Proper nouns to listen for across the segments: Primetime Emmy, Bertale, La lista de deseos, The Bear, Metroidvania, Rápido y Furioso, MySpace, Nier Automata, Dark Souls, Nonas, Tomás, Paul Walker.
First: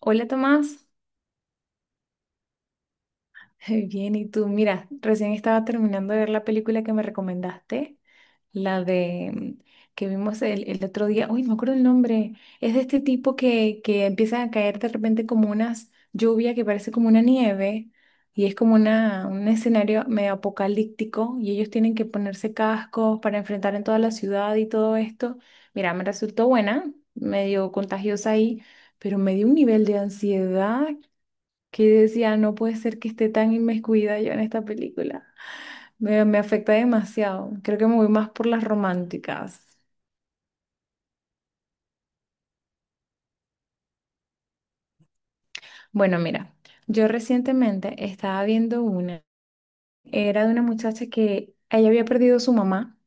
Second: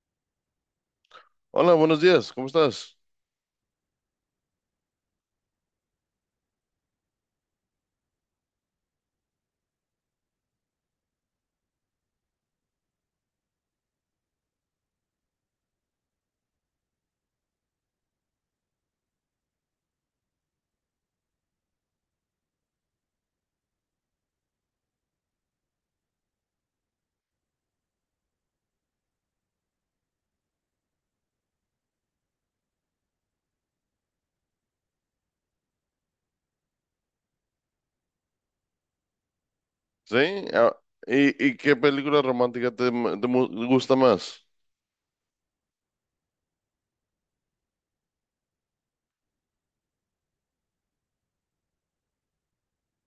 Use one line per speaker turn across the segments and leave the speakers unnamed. Hola Tomás.
Hola, buenos días, ¿cómo estás?
Bien, ¿y tú? Mira, recién estaba terminando de ver la película que me recomendaste, la de que vimos el otro día, uy, no me acuerdo el nombre, es de este tipo que empiezan a caer de repente como unas lluvia que parece como una nieve y es como una, un escenario medio apocalíptico y ellos tienen que ponerse cascos para enfrentar en toda la ciudad y todo esto. Mira, me resultó buena, medio contagiosa ahí, pero me dio un nivel de ansiedad que decía, no puede ser que esté tan inmiscuida yo en esta película. Me afecta demasiado. Creo que me voy más por las románticas.
¿Sí? ah, ¿Y qué película romántica te gusta más?
Bueno, mira, yo recientemente estaba viendo una. Era de una muchacha que ella había perdido a su mamá.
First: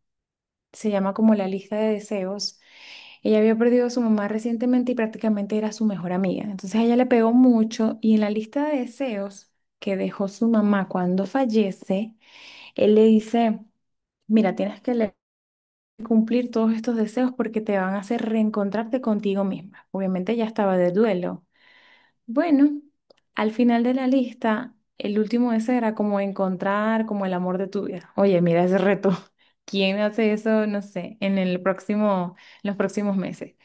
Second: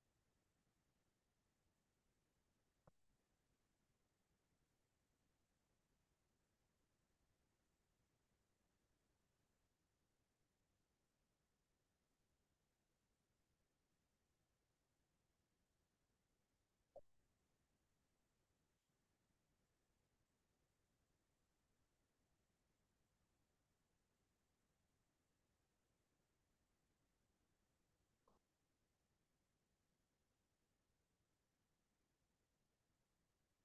Se llama como La lista de deseos. Ella había perdido a su mamá recientemente y prácticamente era su mejor amiga. Entonces a ella le pegó mucho y en la lista de deseos que dejó su mamá cuando fallece, él le dice, mira, tienes que leer. Cumplir todos estos deseos porque te van a hacer reencontrarte contigo misma. Obviamente ya estaba de duelo. Bueno, al final de la lista, el último deseo era como encontrar como el amor de tu vida. Oye, mira ese reto. ¿Quién hace eso? No sé, en el próximo, en los próximos meses.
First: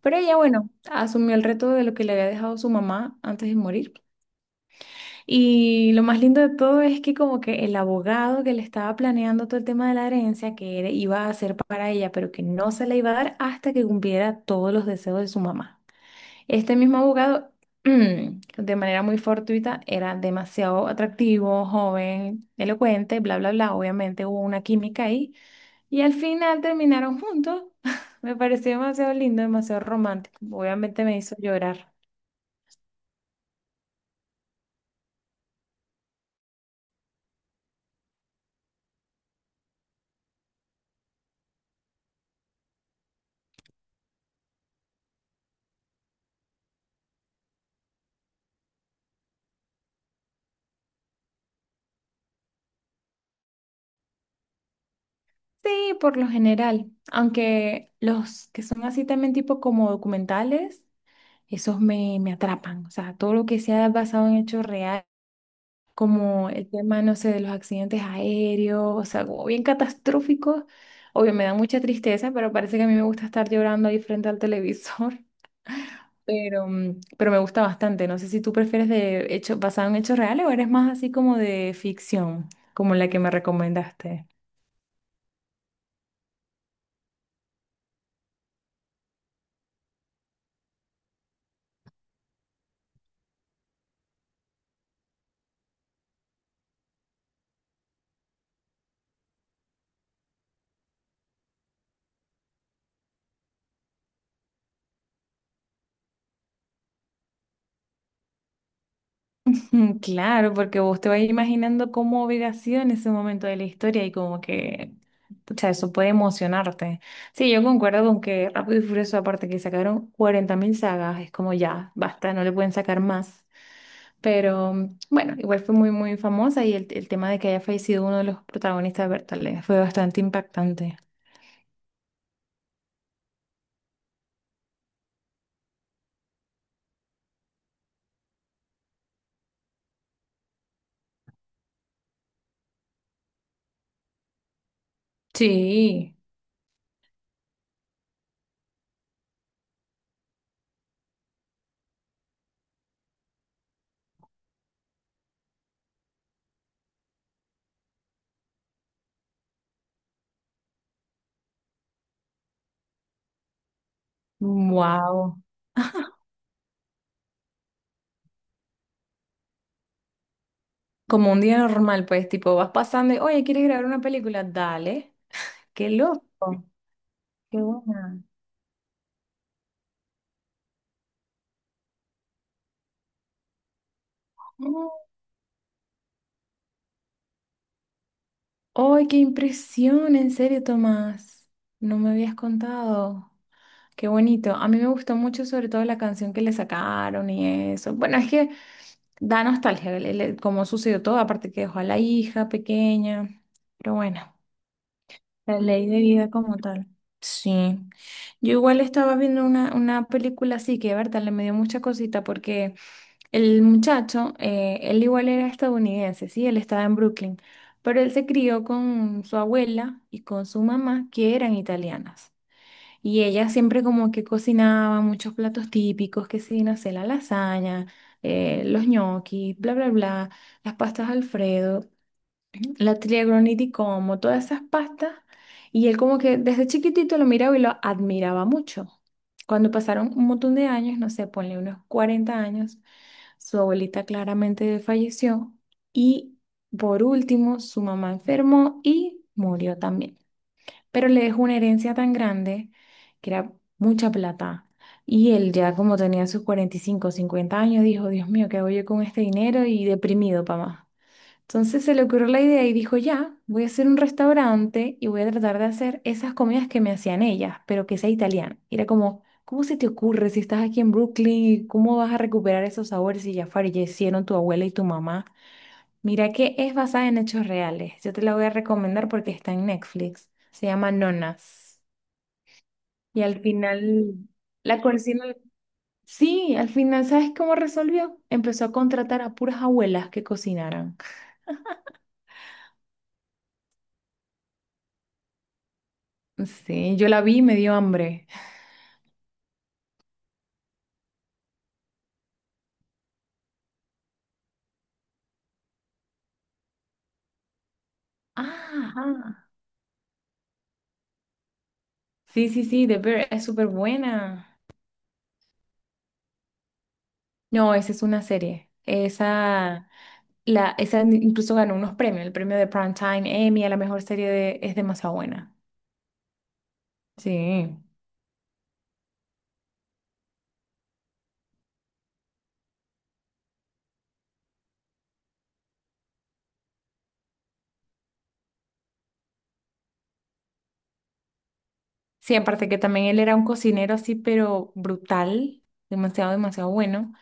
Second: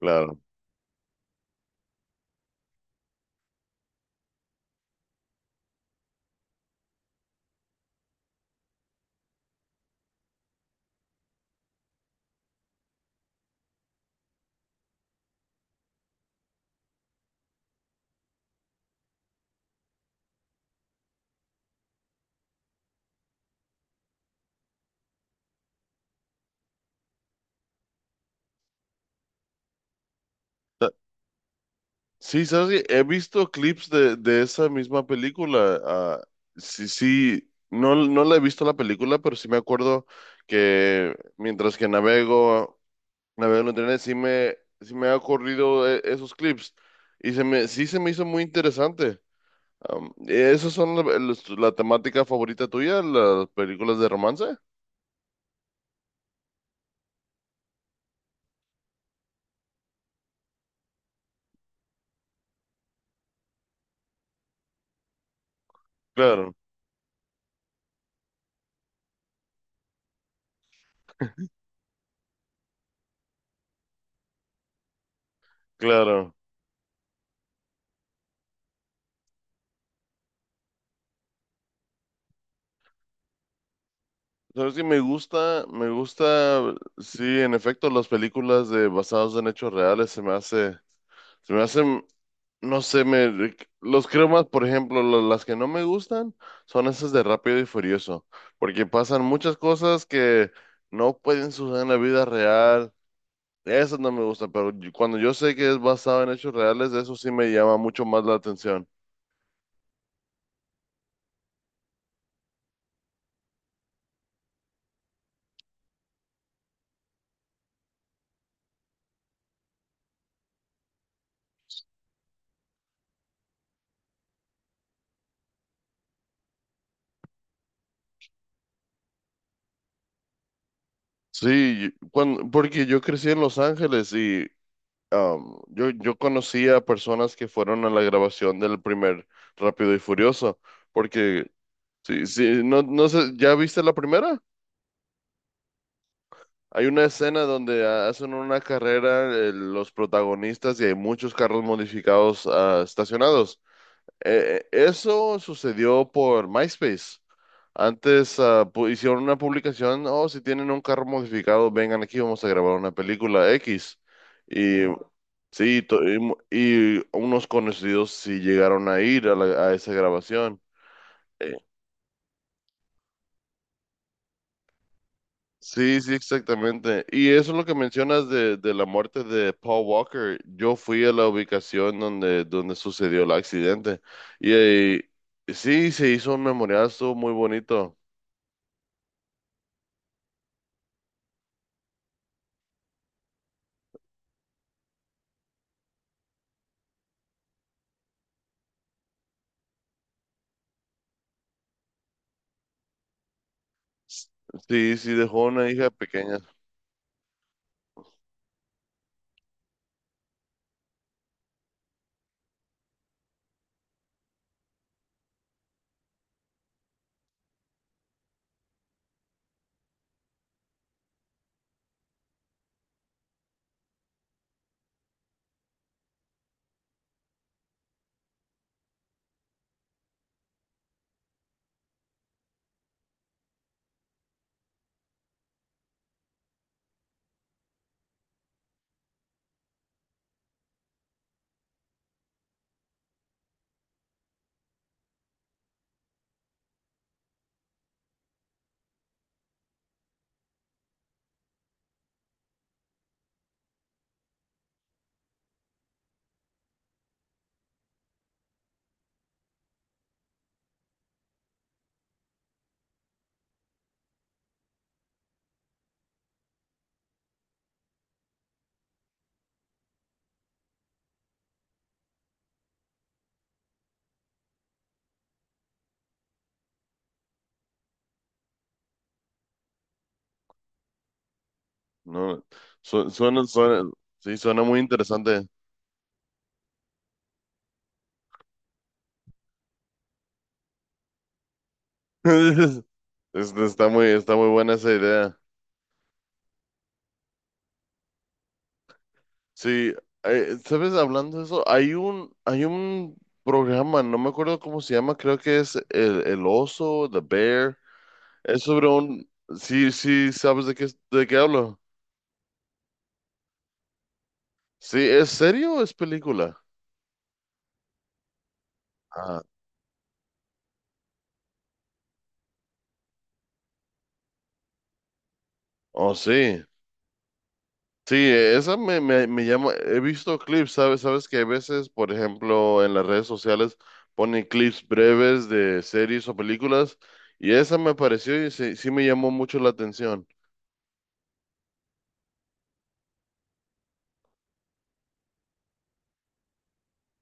Pero ella, bueno, asumió el reto de lo que le había dejado su mamá antes de morir y lo más lindo de todo es que como que el abogado que le estaba planeando todo el tema de la herencia que era- iba a hacer para ella, pero que no se la iba a dar hasta que cumpliera todos los deseos de su mamá. Este mismo abogado, de manera muy fortuita, era demasiado atractivo, joven, elocuente, bla, bla, bla. Obviamente hubo una química ahí y al final terminaron juntos. Me pareció demasiado lindo, demasiado romántico.
Ta-
Obviamente me hizo llorar.
Sí, ¿sabes qué? He visto clips de esa misma película. Sí, sí, no, no la he visto la película, pero sí me acuerdo que navego en internet, sí me ha ocurrido esos clips. Sí se me hizo muy interesante. ¿Esas son la temática favorita tuya, las películas de romance?
Sí, por lo general, aunque los que son así también tipo como documentales, esos me atrapan, o sea, todo lo que sea basado en hechos reales, como
Claro.
el tema, no sé, de los accidentes aéreos, o sea, como bien catastróficos, obvio, me da mucha tristeza, pero parece que a mí me gusta estar llorando ahí frente al televisor,
Claro.
pero, pero me gusta bastante, no sé si tú prefieres de hechos basado en hechos reales o eres más así como de ficción, como la que me recomendaste.
Sabes que me gusta, sí, en efecto, las películas de basadas en hechos reales se me hacen, no sé, me los creo más. Por ejemplo, las que no me gustan son esas de Rápido y Furioso, porque pasan muchas cosas que no pueden suceder en la vida real. Esas no me gustan, pero cuando yo sé que es basado en hechos reales, eso sí me llama mucho más la atención.
Claro, porque vos te vas imaginando cómo hubiera sido en ese momento de la historia y como que, pucha, eso puede emocionarte. Sí, yo concuerdo con que Rápido y Furioso, aparte que sacaron 40.000 sagas, es como ya, basta, no le pueden sacar más. Pero bueno, igual fue muy, muy famosa y el tema de que haya fallecido uno de los protagonistas de Bertale fue bastante impactante.
Sí, porque yo crecí en Los Ángeles y yo conocí a personas que fueron a la grabación del primer Rápido y Furioso, porque sí, sí, no, no sé, ¿ya viste la primera?
Sí,
Hay una escena donde hacen una carrera, los protagonistas, y hay muchos carros modificados estacionados. Eso sucedió por MySpace. Antes hicieron una publicación: oh, si tienen un carro modificado, vengan aquí, vamos a grabar una película X. Y
wow.
sí, y unos conocidos sí llegaron a ir a a esa grabación.
Como un
Eh,
día normal, pues, tipo, vas pasando y, oye, ¿quieres grabar una película? Dale. Qué
Sí, sí,
loco,
exactamente. Y eso es
qué
lo que
buena.
mencionas de la muerte de Paul Walker. Yo fui a la ubicación donde sucedió el accidente. Y,
Oh.
sí, se hizo un memorial, estuvo muy bonito.
¡Ay, qué impresión! En serio, Tomás. No me habías contado. Qué bonito. A mí me gustó mucho, sobre todo la canción que le sacaron y eso. Bueno, es que da nostalgia el cómo sucedió todo, aparte que dejó a la hija pequeña. Pero bueno,
Sí, sí, dejó
la
una
ley
hija
de vida
pequeña.
como tal. Sí. Yo igual estaba viendo una película así que, Berta, le me dio mucha cosita porque el muchacho, él igual era estadounidense, sí, él estaba en Brooklyn, pero él se crió con su abuela y con su mamá, que eran italianas. Y ella siempre como que cocinaba muchos platos típicos, que sí, no sé, la lasaña, los gnocchi, bla, bla, bla, las pastas Alfredo, la triagroni di Como, todas esas pastas. Y él como que desde chiquitito lo miraba y lo admiraba mucho. Cuando pasaron un montón de años, no sé, ponle unos 40 años. Su abuelita claramente falleció y por último su mamá enfermó y murió también. Pero le dejó una herencia tan grande que era mucha plata. Y él ya como tenía sus 45 o 50 años dijo, Dios mío, ¿qué hago yo con este dinero? Y deprimido, papá. Entonces se le ocurrió la idea y dijo, ya, voy a hacer un restaurante y voy a tratar de hacer esas comidas que me hacían ellas, pero que sea italiana. Y era como, ¿cómo se te ocurre si estás aquí en Brooklyn y cómo vas a recuperar esos sabores si ya fallecieron tu abuela y tu mamá? Mira que es basada en hechos reales. Yo te la voy a recomendar porque está en Netflix. Se llama Nonas.
No,
Y al
suena, suena,
final,
sí, suena muy
la cocina...
interesante.
Sí, al final, ¿sabes cómo resolvió? Empezó a contratar a puras abuelas que cocinaran.
Está muy buena esa idea.
Sí, yo la vi y me dio hambre.
Sí, ¿sabes? Hablando de eso, hay un programa, no me acuerdo cómo se llama, creo que es El Oso, The Bear. Es sobre
Ah,
un...
ajá.
Sí, sí, ¿sabes de qué hablo?
Sí, sí, sí, The Bear es súper buena.
Sí, ¿es serio o es película?
No, esa es una serie.
Ah,
Esa, la, esa incluso ganó unos premios, el premio de Primetime Emmy a la mejor serie de, es demasiado buena.
oh, sí.
Sí.
Sí, esa me llama, he visto clips, ¿sabes? Sabes que a veces, por ejemplo, en las redes sociales ponen clips breves de series o películas y esa me pareció y sí, sí me llamó mucho la atención.
Sí, aparte que también él era un cocinero así, pero brutal, demasiado, demasiado bueno.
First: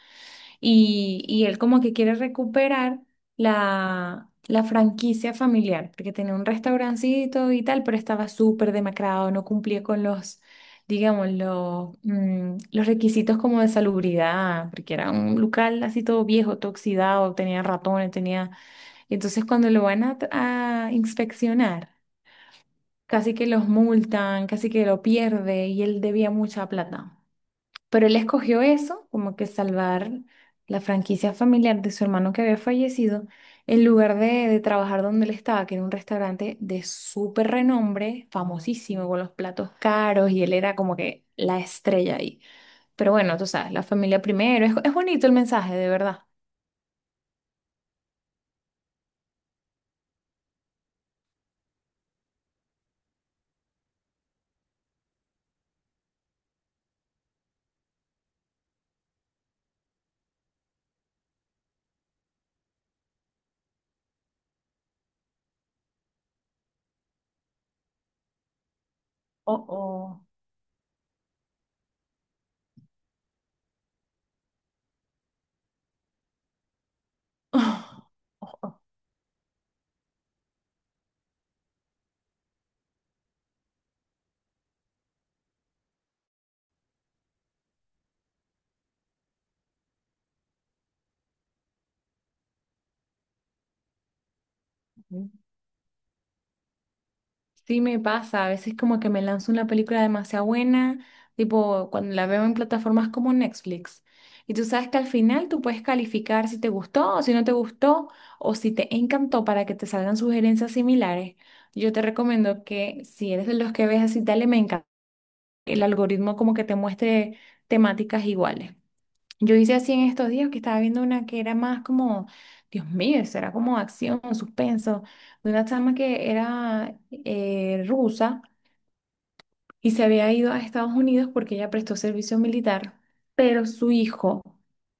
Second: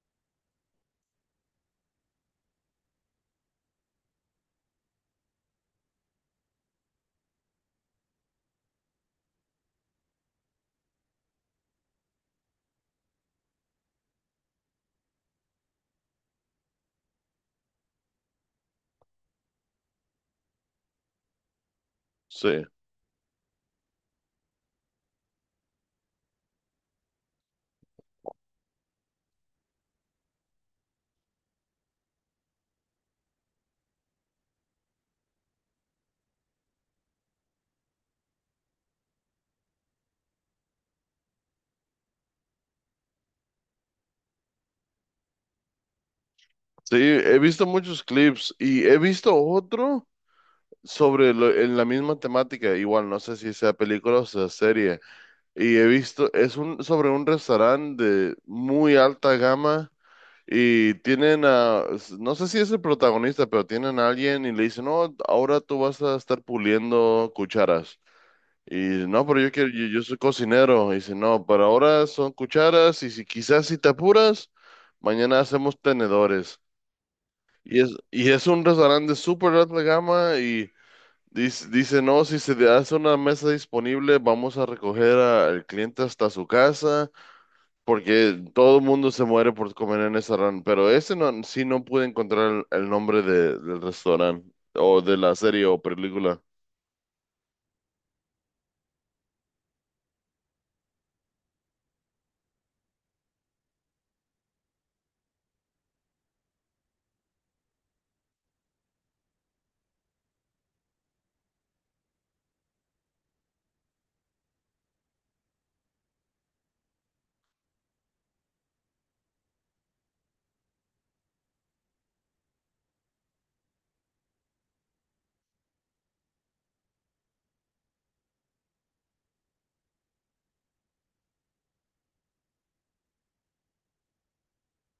Y él como que quiere recuperar la franquicia familiar, porque tenía un restaurancito y tal, pero estaba súper demacrado, no cumplía con los, digamos, los, los requisitos como de salubridad, porque era un local así todo viejo, todo oxidado, tenía ratones, tenía... Y entonces cuando lo van a inspeccionar,
Sí.
casi que los multan, casi que lo pierde y él debía mucha plata. Pero él escogió eso, como que salvar la franquicia familiar de su hermano que había fallecido, en lugar de trabajar donde él estaba, que era un restaurante de súper renombre, famosísimo, con los platos caros, y él era como que la estrella ahí. Pero bueno, tú sabes, la familia primero, es bonito el mensaje, de verdad.
Sí, he visto muchos clips y he visto otro sobre en la misma temática, igual no sé si sea película o sea serie, y he visto, es un, sobre un restaurante de muy alta gama y tienen a, no sé si es el protagonista, pero tienen a alguien y le dicen: no, ahora tú vas a estar puliendo cucharas. Y no, pero yo
Oh,
quiero, yo soy
oh.
cocinero. Y dice: no, pero ahora son cucharas y quizás si te apuras, mañana hacemos tenedores. Y es un restaurante súper alta gama y dice: no, si se le hace una mesa disponible, vamos a recoger al cliente hasta su casa, porque todo el mundo se muere por comer en ese restaurante. Pero ese no, sí no pude encontrar el nombre del restaurante o de la serie o película.
Sí me pasa, a veces como que me lanzo una película demasiado buena, tipo cuando la veo en plataformas como Netflix. Y tú sabes que al final tú puedes calificar si te gustó o si no te gustó o si te encantó para que te salgan sugerencias similares. Yo te recomiendo que si eres de los que ves así, dale me encanta, el algoritmo como que te muestre temáticas iguales. Yo hice así en estos días que estaba viendo una que era más como, Dios mío, eso era como acción, suspenso, de una chama que era rusa y se había ido a Estados Unidos porque ella prestó servicio militar, pero su hijo,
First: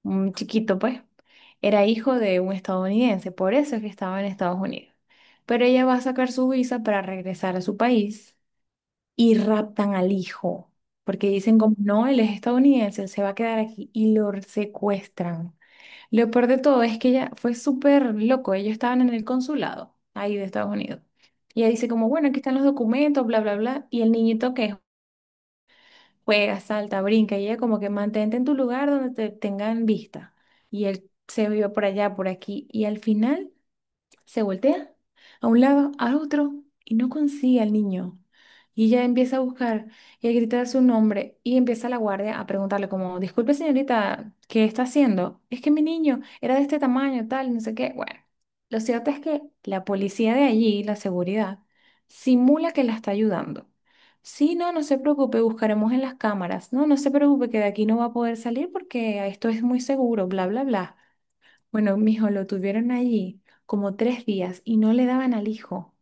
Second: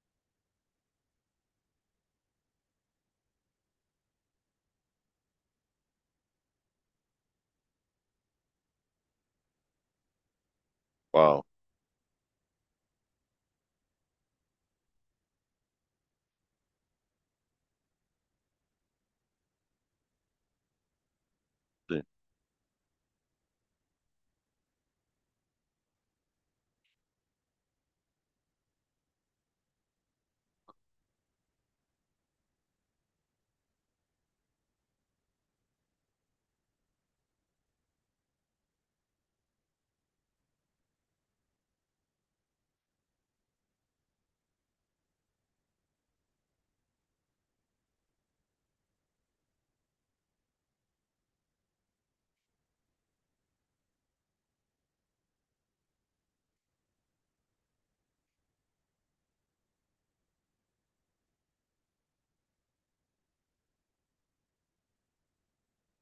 un chiquito pues, era hijo de un estadounidense, por eso es que estaba en Estados Unidos. Pero ella va a sacar su visa para regresar a su país y raptan al hijo, porque
Wow,
dicen como, no, él es estadounidense, él se va a quedar aquí y lo secuestran. Lo peor de todo es que ella fue súper loco. Ellos estaban en el consulado ahí de Estados Unidos. Y ella dice
sí,
como, bueno, aquí están los documentos, bla, bla, bla. Y el niñito que juega, salta, brinca, y ella como que mantente en tu lugar donde te tengan vista. Y él se vio por allá, por aquí. Y al final se voltea a un lado, a otro, y no consigue al niño. Y ella empieza a buscar y a gritar su nombre y empieza la guardia a preguntarle como, disculpe señorita, ¿qué está haciendo? Es que mi niño era de este tamaño, tal, no sé qué. Bueno, lo cierto es que la policía de allí, la seguridad, simula que la está ayudando. Sí, no, no se preocupe, buscaremos en las cámaras. No, no se preocupe que de aquí no va a poder salir porque esto es muy seguro, bla, bla, bla. Bueno, mijo, lo tuvieron allí como 3 días y no le daban al hijo.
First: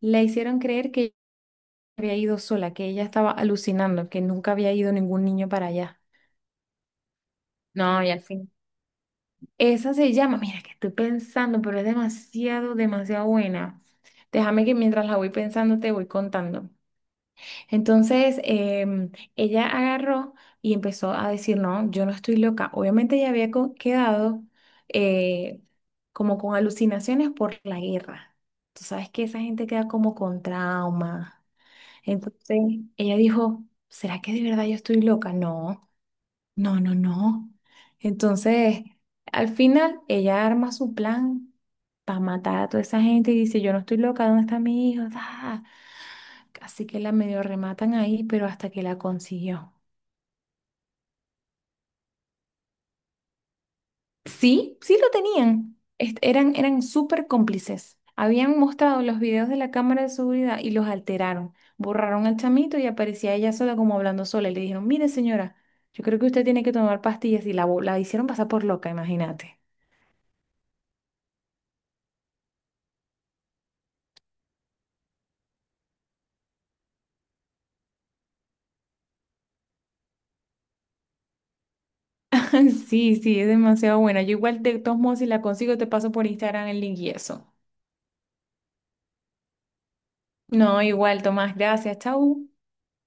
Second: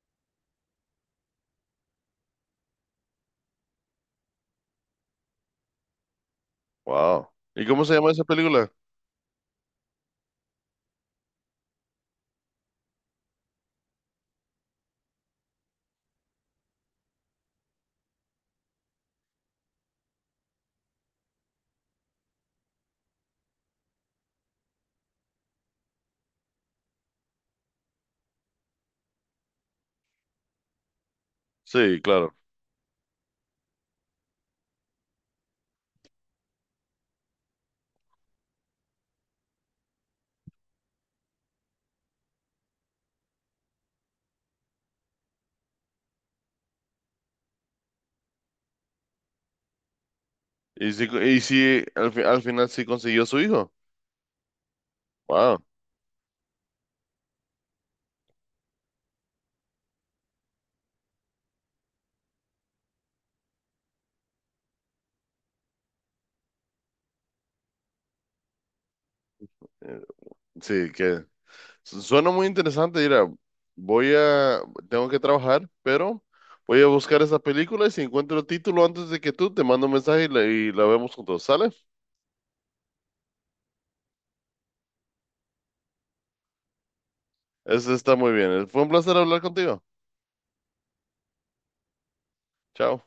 Le hicieron creer que había ido sola, que ella estaba alucinando, que nunca había ido ningún niño para allá.
wow. ¿Y cómo se
No,
llama
y al
esa
fin.
película?
Esa se llama, mira que estoy pensando, pero es demasiado, demasiado buena. Déjame que mientras la voy pensando te voy contando. Entonces, ella agarró y empezó a decir, no, yo no estoy loca. Obviamente ella había co- quedado eh, como con alucinaciones por la guerra. Tú sabes que esa gente queda como con trauma.
Sí, claro.
Entonces, ella dijo, ¿será que de verdad yo estoy loca? No, no, no, no. Entonces, al final, ella arma su plan para matar a toda esa gente y dice, yo no estoy loca, ¿dónde está mi hijo? Ah. Así que la medio rematan ahí, pero hasta que la consiguió.
Y si al final sí consiguió su hijo.
Sí, sí lo
Wow.
tenían. Est- eran eran súper cómplices. Habían mostrado los videos de la cámara de seguridad y los alteraron. Borraron al chamito y aparecía ella sola como hablando sola. Y le dijeron, mire señora, yo creo que usted tiene que tomar pastillas y la, bo- la hicieron pasar por loca, imagínate.
Sí, que suena muy interesante. Mira, voy a, tengo que trabajar, pero voy a buscar esa película y si encuentro el título antes de que tú, te mando un mensaje y y la vemos juntos, ¿sale?
Sí, sí, es demasiado buena. Yo igual de todos modos, si la consigo, te paso por Instagram el link y eso.
Eso está muy bien. Fue un placer hablar contigo.
No, igual, Tomás, gracias, chau.
Chao.